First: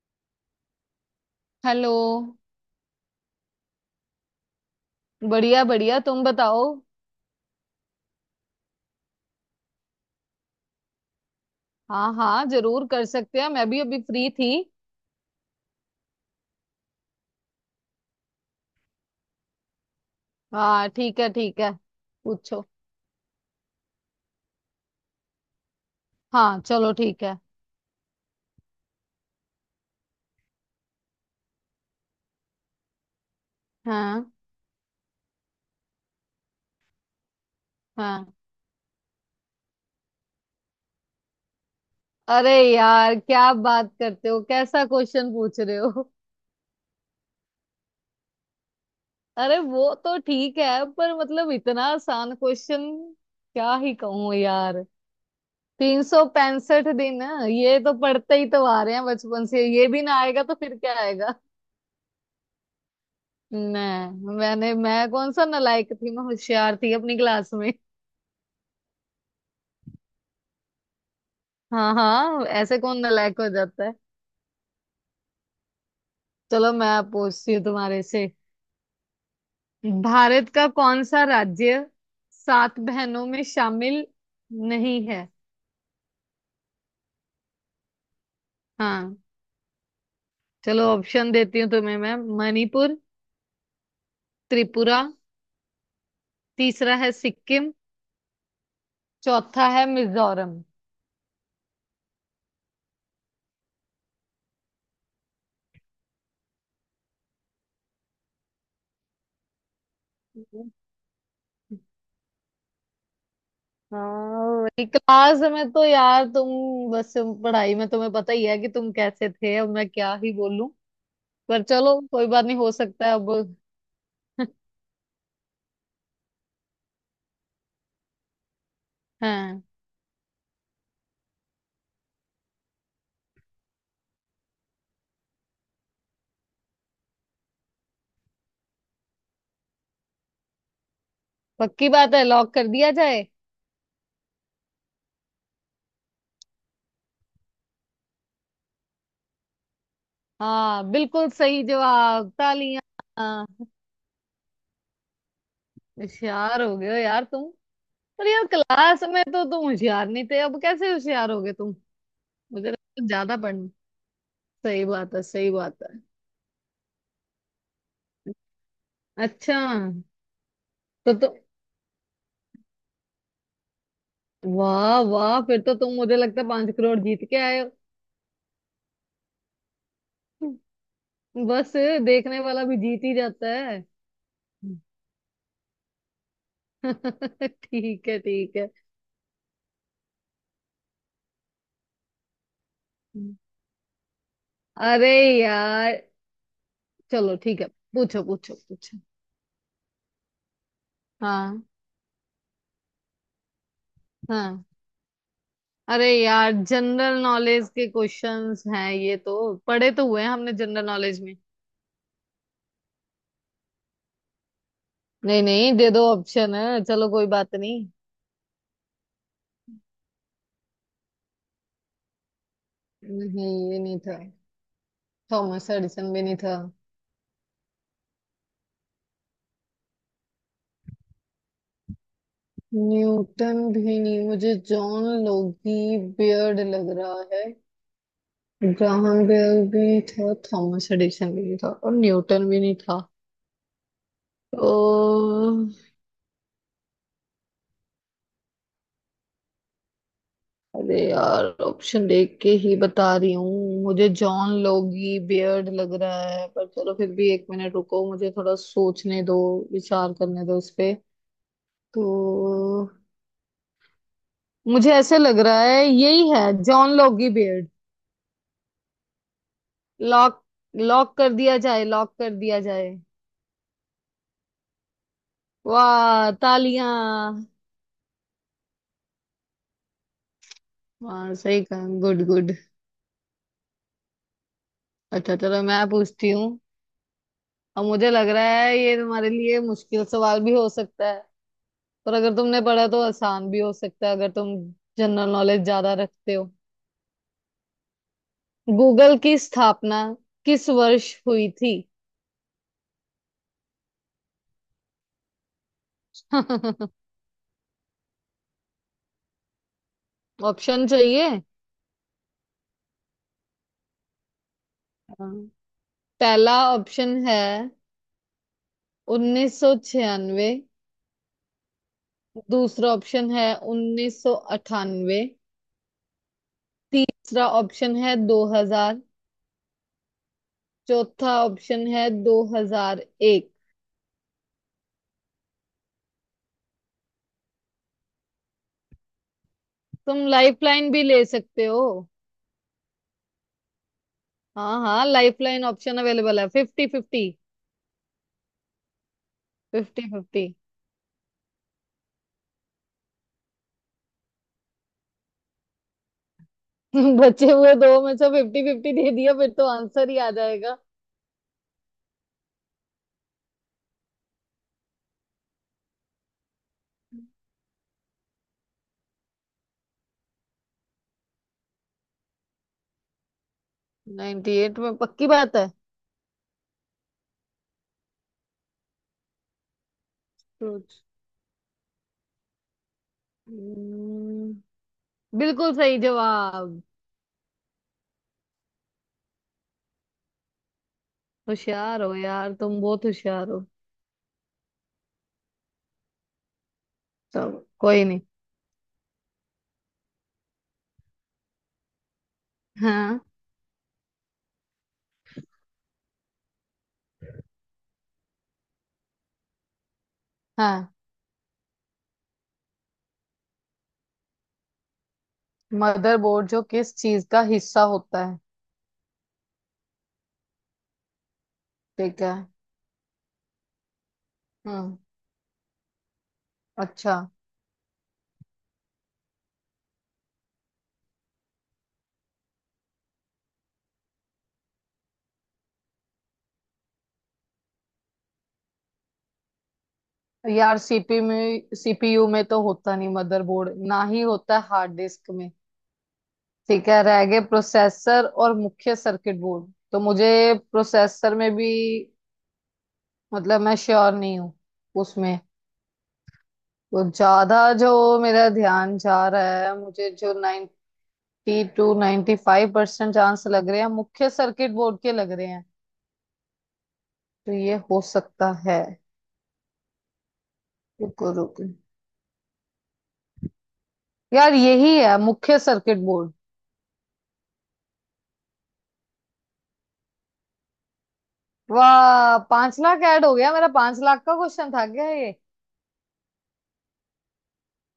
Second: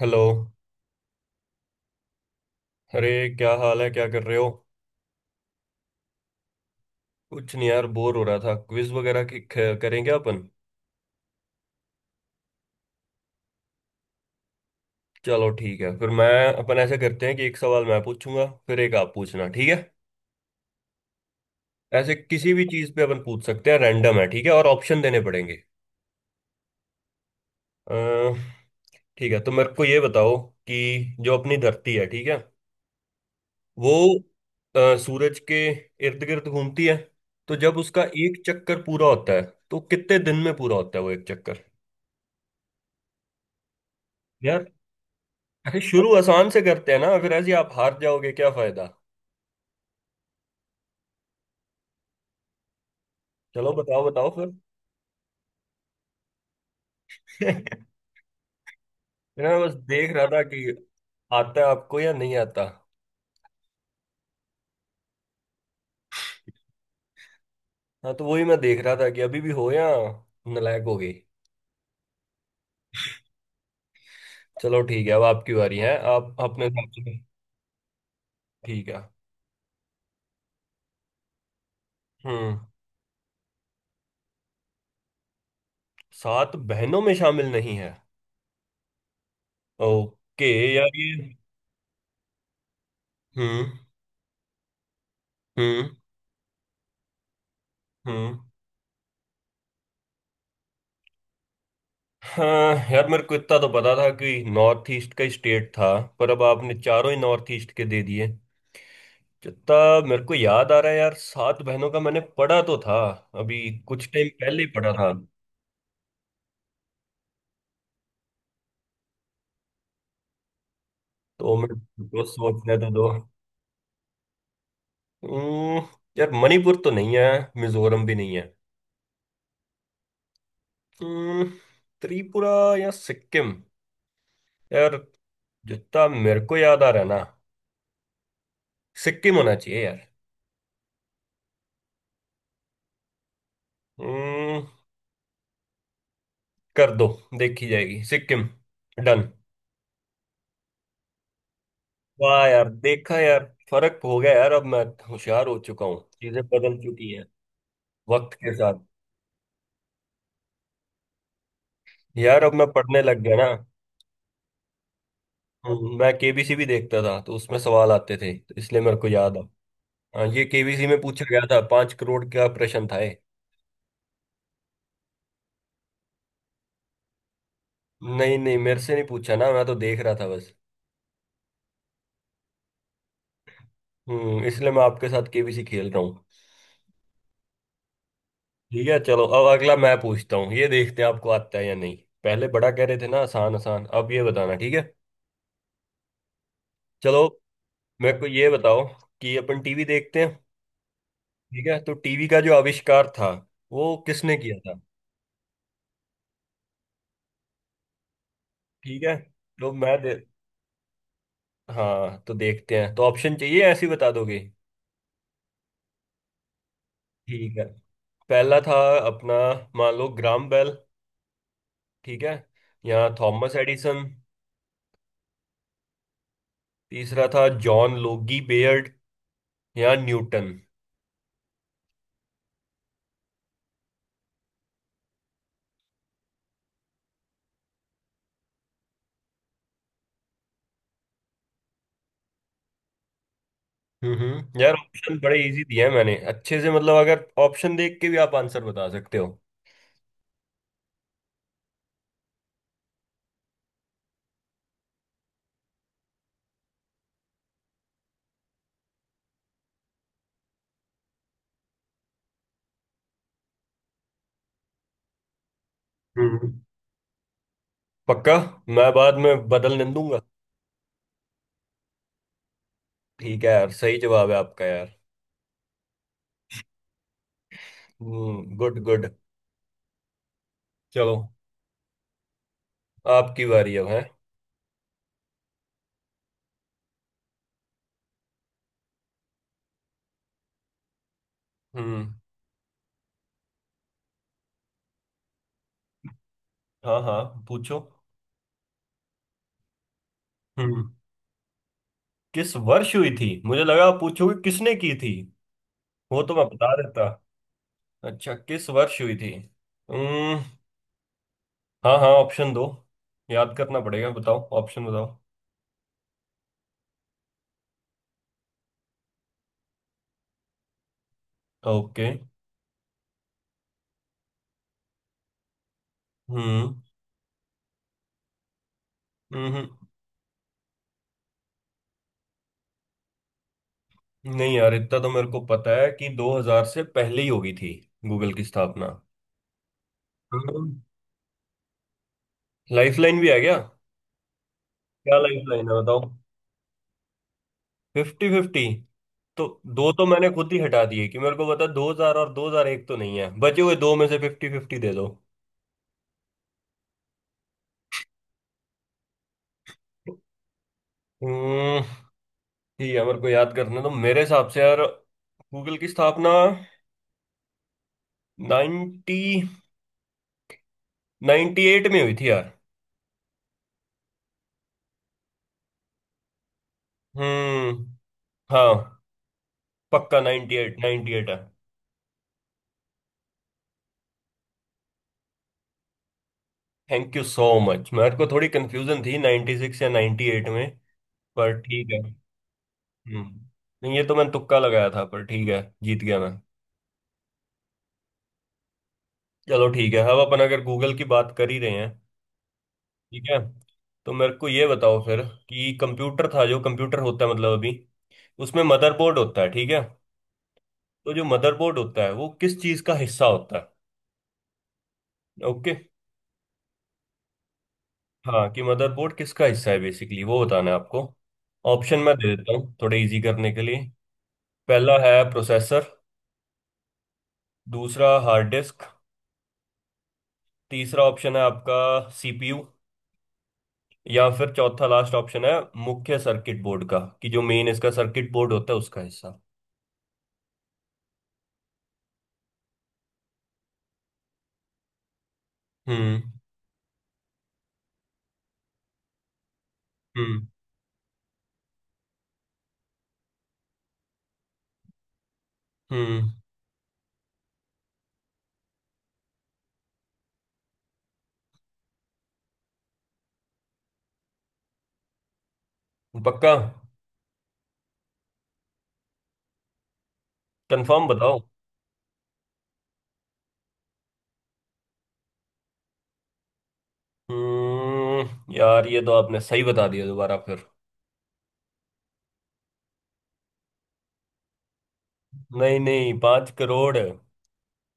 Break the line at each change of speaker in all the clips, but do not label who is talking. Hello.
Hello.
अरे, क्या हाल है? क्या कर रहे हो?
बढ़िया बढ़िया, तुम बताओ।
कुछ नहीं यार, बोर हो रहा था। क्विज वगैरह की करेंगे अपन।
हाँ हाँ, जरूर कर सकते हैं। मैं भी अभी फ्री थी।
चलो ठीक है फिर। मैं अपन ऐसे करते हैं कि एक सवाल मैं पूछूंगा, फिर एक आप पूछना। ठीक है?
हाँ ठीक है ठीक है।
ऐसे किसी भी
पूछो।
चीज पे अपन पूछ सकते हैं। रैंडम है। ठीक है, और ऑप्शन देने पड़ेंगे।
हाँ चलो ठीक है।
अ, ठीक है, तो मेरे को ये बताओ कि जो अपनी धरती है, ठीक है, वो
हाँ
सूरज के इर्द गिर्द घूमती है। तो जब उसका
हाँ,
एक चक्कर पूरा होता है, तो कितने दिन में पूरा होता है वो एक चक्कर?
अरे यार क्या बात करते हो?
यार,
कैसा क्वेश्चन पूछ रहे
अरे शुरू
हो?
आसान से करते हैं ना, फिर ऐसे ही आप हार जाओगे, क्या फायदा?
अरे वो तो ठीक है, पर मतलब इतना आसान क्वेश्चन,
चलो
क्या ही
बताओ बताओ
कहूँ
फिर।
यार। 365 दिन। ये तो पढ़ते ही तो आ रहे हैं बचपन
मैं
से,
बस
ये भी
देख
ना
रहा था
आएगा तो
कि
फिर क्या।
आता है आपको या नहीं आता।
नहीं, मैं कौन सा नालायक थी, मैं होशियार थी अपनी क्लास में।
हाँ तो वही मैं देख रहा था कि अभी भी हो या नालायक हो गई।
हाँ हाँ, ऐसे कौन नालायक हो जाता है।
चलो ठीक है, अब आपकी बारी है। आप अपने
चलो मैं
हिसाब
अब
से।
पूछती हूँ तुम्हारे से।
ठीक है।
भारत का कौन सा राज्य
हम्म।
सात बहनों में शामिल नहीं है?
सात बहनों में शामिल नहीं है।
हाँ,
ओके।
चलो
यार ये।
ऑप्शन देती हूँ तुम्हें। मैं मणिपुर,
हम्म।
त्रिपुरा,
हम्म।
तीसरा है सिक्किम,
हम्म।
चौथा है मिजोरम।
हाँ यार, मेरे को इतना तो पता था कि नॉर्थ ईस्ट का स्टेट था। पर अब आपने चारों ही नॉर्थ ईस्ट के दे दिए। जितना मेरे को याद आ रहा है यार, सात बहनों का मैंने पढ़ा तो था अभी। कुछ टाइम पहले ही
हाँ
पढ़ा था।
क्लास में तो यार तुम, बस पढ़ाई में तुम्हें पता ही है कि तुम कैसे थे, अब मैं क्या ही बोलूं।
तो
पर
मैं
चलो
तो
कोई बात नहीं, हो
सोचने तो
सकता
दो।
है अब।
हम्म, यार मणिपुर तो नहीं है। मिजोरम भी नहीं है।
हाँ,
हम्म, त्रिपुरा या सिक्किम यार? जितना मेरे को याद आ रहा है ना, सिक्किम होना चाहिए यार।
पक्की बात है, लॉक कर दिया जाए।
हम्म, कर दो। देखी जाएगी सिक्किम। डन।
हाँ बिल्कुल सही जवाब,
वाह यार,
तालियां।
देखा यार।
हाँ,
फर्क हो गया यार, अब मैं होशियार हो चुका हूँ, चीजें
होशियार
बदल
हो गए हो
चुकी हैं
यार तुम। पर
वक्त
यार
के साथ।
क्लास में तो तुम होशियार नहीं थे, अब कैसे होशियार हो गए तुम?
यार अब मैं
मुझे
पढ़ने
लगता
लग गया
ज्यादा
ना।
पढ़ना। सही बात है, सही बात है।
मैं केबीसी भी देखता था, तो उसमें सवाल आते थे, तो इसलिए मेरे को याद आ।
अच्छा।
हाँ, ये केबीसी में
तो
पूछा
तुम,
गया था, 5 करोड़ का प्रश्न था ये।
वाह वाह, फिर तो तुम मुझे लगता है 5 करोड़ जीत के आए
नहीं नहीं, मेरे से नहीं पूछा ना, मैं तो देख रहा था बस।
हो। बस, देखने वाला भी जीत ही जाता है।
इसलिए मैं आपके साथ केबीसी खेल रहा हूँ।
ठीक है ठीक है।
ठीक है, चलो अब अगला मैं पूछता हूँ, ये देखते हैं आपको आता है या नहीं। पहले बड़ा कह रहे थे ना आसान आसान, अब ये बताना। ठीक है?
अरे यार।
चलो।
चलो ठीक है,
मेरे
पूछो
को ये
पूछो
बताओ
पूछो।
कि अपन टीवी देखते हैं,
हाँ
ठीक है? तो टीवी का जो आविष्कार था, वो किसने किया
हाँ,
था?
अरे यार जनरल नॉलेज के क्वेश्चंस हैं,
ठीक है।
ये तो
तो
पढ़े
मैं
तो
दे-
हुए हैं हमने जनरल नॉलेज में।
हाँ तो देखते हैं, तो ऑप्शन चाहिए या ऐसे ही बता दोगे?
नहीं नहीं, दे दो ऑप्शन, है चलो कोई बात
ठीक है।
नहीं।
पहला था अपना, मान लो, ग्राम बेल। ठीक है, या थॉमस
नहीं, ये नहीं
एडिसन।
था। थॉमस एडिसन भी नहीं था।
तीसरा था जॉन लोगी बेयर्ड, या न्यूटन।
न्यूटन भी नहीं, मुझे जॉन लोगी बियर्ड लग रहा है। ग्राहम बेल भी था, थॉमस एडिसन भी नहीं था, और न्यूटन भी नहीं था।
हम्म।
तो
यार ऑप्शन बड़े इजी दिए हैं मैंने, अच्छे से। मतलब अगर ऑप्शन देख के भी आप आंसर बता सकते हो।
अरे यार ऑप्शन देख के ही बता रही हूँ, मुझे जॉन लोगी बियर्ड लग रहा है। पर चलो फिर भी एक मिनट रुको, मुझे थोड़ा सोचने दो, विचार करने दो इस पे। तो मुझे ऐसे लग रहा है यही है
हम्म
जॉन लोगी बियर्ड।
पक्का? मैं बाद में बदलने दूंगा।
लॉक, लॉक कर दिया जाए, लॉक कर दिया जाए।
ठीक है यार, सही जवाब है आपका यार।
वाह, तालियां।
Good good. चलो,
वाह सही कहा, गुड गुड।
आपकी बारी अब है।
अच्छा चलो मैं पूछती हूँ। अब मुझे लग रहा है ये तुम्हारे लिए मुश्किल सवाल भी हो सकता है।
हम्म,
पर अगर तुमने पढ़ा तो आसान भी हो सकता है, अगर तुम जनरल नॉलेज ज्यादा रखते हो।
हाँ हाँ, पूछो।
गूगल की स्थापना किस
हम्म
वर्ष हुई थी?
किस वर्ष हुई थी? मुझे लगा आप पूछोगे किसने की थी। वो तो मैं बता देता। अच्छा, किस वर्ष हुई थी। हम्म।
ऑप्शन चाहिए?
हाँ हाँ, ऑप्शन दो। याद करना पड़ेगा, बताओ ऑप्शन बताओ।
हाँ। पहला ऑप्शन है 1996,
ओके।
दूसरा ऑप्शन है 1998,
हम्म।
तीसरा ऑप्शन है 2000,
हम्म।
चौथा ऑप्शन है 2001।
नहीं यार, इतना तो मेरे को पता है कि 2000 से पहले ही होगी थी गूगल की स्थापना।
तुम लाइफलाइन भी ले सकते हो।
लाइफलाइन भी है क्या?
हाँ हाँ,
क्या
लाइफलाइन
लाइफलाइन है
ऑप्शन
बताओ?
अवेलेबल है, फिफ्टी फिफ्टी।
Fifty fifty? तो दो
फिफ्टी
तो मैंने
फिफ्टी।
खुद ही हटा दिए कि मेरे को पता 2000 और 2001 तो नहीं है, बचे हुए दो में से फिफ्टी फिफ्टी दे दो।
बचे हुए दो में से फिफ्टी फिफ्टी दे दिया, फिर तो आंसर ही आ जाएगा।
हम्म, ठीक है, मेरे को याद करने तो मेरे हिसाब से यार, गूगल की स्थापना 90, 98 में हुई थी यार।
98 में? पक्की बात है?
हम्म, हाँ। पक्का 98
ट्रूथ,
98 है।
बिल्कुल सही जवाब।
Thank you so much. मेरे को थोड़ी कंफ्यूजन थी 96 या 98 में, पर ठीक है।
होशियार हो यार तुम, बहुत
हम्म
होशियार हो।
नहीं, ये तो मैंने तुक्का लगाया था, पर ठीक है, जीत गया मैं।
चलो कोई नहीं।
चलो ठीक है, अब अपन अगर गूगल की बात कर ही रहे हैं,
हाँ
ठीक है, तो मेरे को ये बताओ फिर। कि कंप्यूटर था, जो कंप्यूटर होता है मतलब अभी, उसमें मदरबोर्ड होता है, ठीक है।
हाँ।
तो जो मदरबोर्ड होता है वो किस चीज का हिस्सा होता है? ओके।
मदरबोर्ड जो किस चीज का हिस्सा होता है?
हाँ, कि मदरबोर्ड किसका हिस्सा है बेसिकली, वो बताना है आपको। ऑप्शन मैं
ठीक
दे
है।
देता हूँ थोड़े इजी करने के लिए।
हम्म।
पहला है प्रोसेसर।
अच्छा।
दूसरा हार्ड डिस्क। तीसरा ऑप्शन है आपका, सीपीयू। या फिर चौथा, लास्ट ऑप्शन है मुख्य सर्किट बोर्ड का, कि जो मेन इसका सर्किट बोर्ड होता है उसका हिस्सा।
यार सीपी में, सीपीयू में तो होता नहीं मदरबोर्ड, ना ही होता हार्ड डिस्क में।
हम्म।
ठीक है, रह गए प्रोसेसर और मुख्य सर्किट बोर्ड। तो मुझे
हम्म।
प्रोसेसर में भी, मतलब मैं श्योर नहीं हूँ उसमें।
हम्म।
तो ज्यादा जो मेरा ध्यान जा रहा है, मुझे जो 92 to ninety five percent chance लग रहे हैं, मुख्य सर्किट बोर्ड के लग रहे हैं।
पक्का?
तो ये हो सकता है।
कंफर्म
रुको
बताओ।
रुको। यार यही है मुख्य सर्किट बोर्ड।
यार ये तो आपने सही बता दिया दोबारा फिर।
वाह, 5 लाख ऐड हो गया मेरा। 5 लाख का क्वेश्चन था क्या ये?
नहीं नहीं, 5 करोड़ है।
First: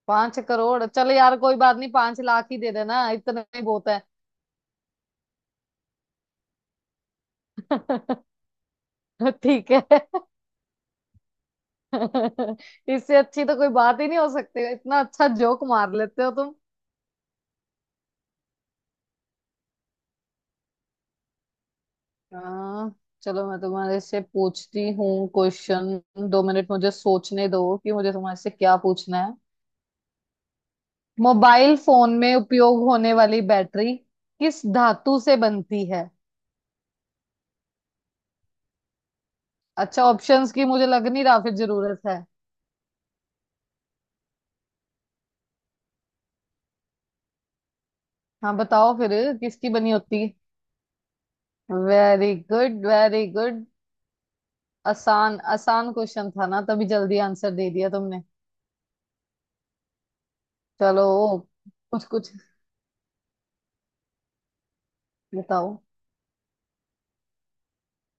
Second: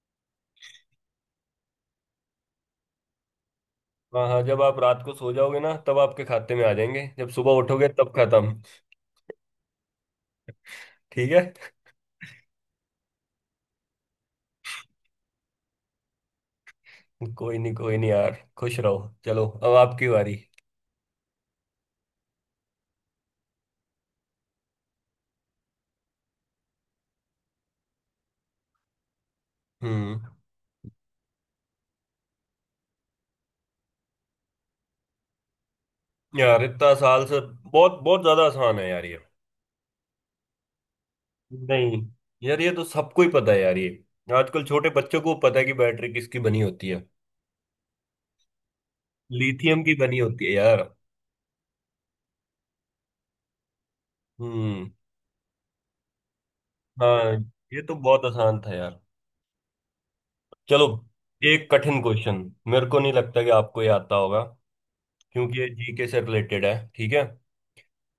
5 करोड़? चलो यार कोई बात नहीं, 5 लाख ही दे देना, इतना ही बहुत।
हाँ हाँ, जब आप रात को सो जाओगे ना, तब आपके खाते में आ जाएंगे, जब सुबह उठोगे तब खत्म।
ठीक है।
ठीक है।
इससे अच्छी तो कोई बात ही नहीं हो सकती, इतना अच्छा जोक मार लेते हो तुम।
कोई नहीं यार, खुश रहो। चलो अब आपकी बारी।
हाँ। चलो मैं तुम्हारे से पूछती हूँ क्वेश्चन, 2 मिनट मुझे सोचने दो कि मुझे तुम्हारे से क्या पूछना है।
हम्म
मोबाइल फोन में उपयोग होने वाली बैटरी किस धातु से बनती है?
यार इतना साल से बहुत बहुत ज्यादा आसान है यार ये।
अच्छा, ऑप्शंस की मुझे लग नहीं रहा फिर
नहीं
जरूरत है।
यार, ये तो सबको ही पता है यार ये, आजकल छोटे बच्चों को पता है कि बैटरी किसकी बनी होती है।
हाँ बताओ फिर। किसकी
लिथियम
बनी
की बनी
होती है?
होती है यार।
Very good very good.
हम्म,
आसान आसान क्वेश्चन था ना, तभी जल्दी
हाँ।
आंसर दे
ये
दिया
तो
तुमने।
बहुत आसान था यार। चलो,
चलो।
एक कठिन
कुछ कुछ।
क्वेश्चन। मेरे को नहीं लगता कि आपको ये आता होगा, क्योंकि ये
बताओ।
जीके से रिलेटेड है। ठीक है?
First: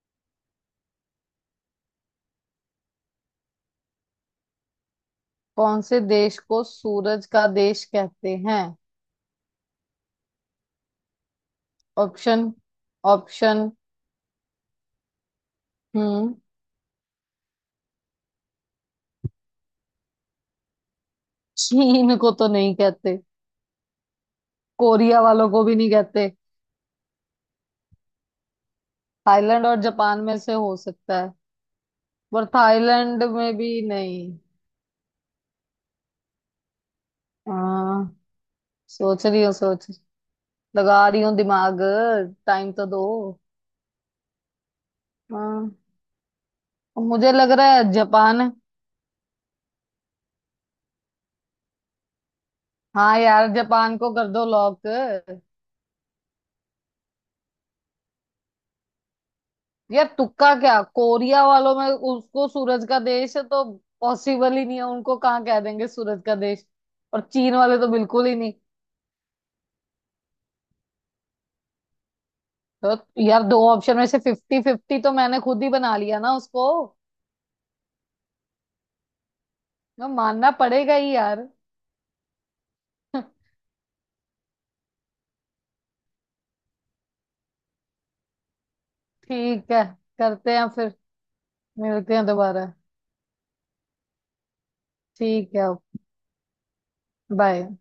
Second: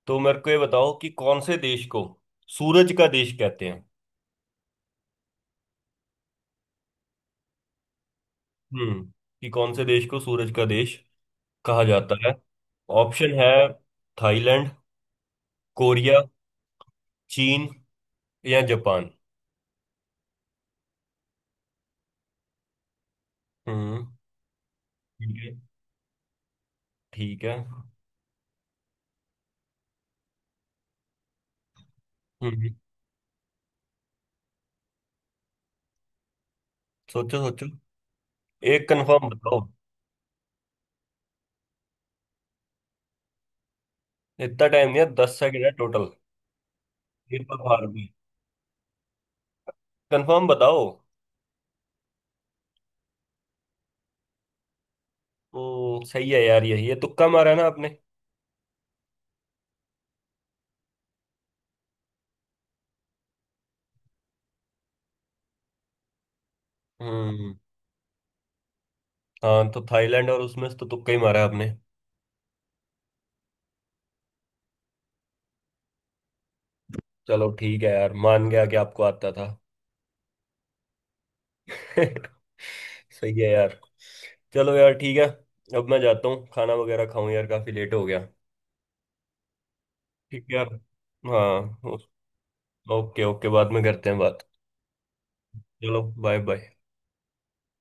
तो मेरे को ये बताओ कि कौन से देश को सूरज का देश कहते हैं?
कौन से देश को सूरज का देश कहते हैं?
हम्म कि कौन से देश को सूरज का देश कहा जाता है?
ऑप्शन।
ऑप्शन है
ऑप्शन।
थाईलैंड, कोरिया,
हम्म।
चीन या जापान।
चीन को तो नहीं कहते।
हम्म।
कोरिया
ठीक
वालों
है।
को भी नहीं कहते।
ठीक है।
थाईलैंड और जापान में से हो सकता है, पर
हम्म
थाईलैंड में भी नहीं।
सोचो सोचो।
हाँ।
एक
सोच
कंफर्म
रही हूँ,
बताओ।
सोच लगा रही हूँ दिमाग। टाइम तो दो।
इतना टाइम नहीं है, 10 सेकंड
हाँ,
है टोटल।
मुझे
फिर
लग
तो
रहा
हार
है
गई?
जापान है।
कंफर्म बताओ।
हाँ यार, जापान को कर दो लॉक।
ओ, सही है यार, यही है। तुक्का मारा है ना आपने?
यार तुक्का क्या, कोरिया वालों में उसको सूरज का देश है तो पॉसिबल ही नहीं है, उनको कहाँ कह देंगे सूरज का देश। और
हम्म,
चीन वाले तो बिल्कुल ही नहीं।
हाँ, तो थाईलैंड और उसमें से तो तुक्का ही मारा है आपने।
तो यार दो ऑप्शन में से फिफ्टी फिफ्टी तो मैंने खुद ही बना लिया ना उसको।
चलो ठीक है यार, मान गया कि आपको आता था।
मैं मानना पड़ेगा ही यार।
सही है यार। चलो यार ठीक है। अब मैं जाता हूँ, खाना वगैरह खाऊं यार, काफी लेट हो गया।
ठीक है,
ठीक है
करते हैं
यार।
फिर,
हाँ,
मिलते हैं दोबारा।
ओके ओके, बाद में करते हैं बात।
ठीक है,
चलो, बाय बाय।
बाय।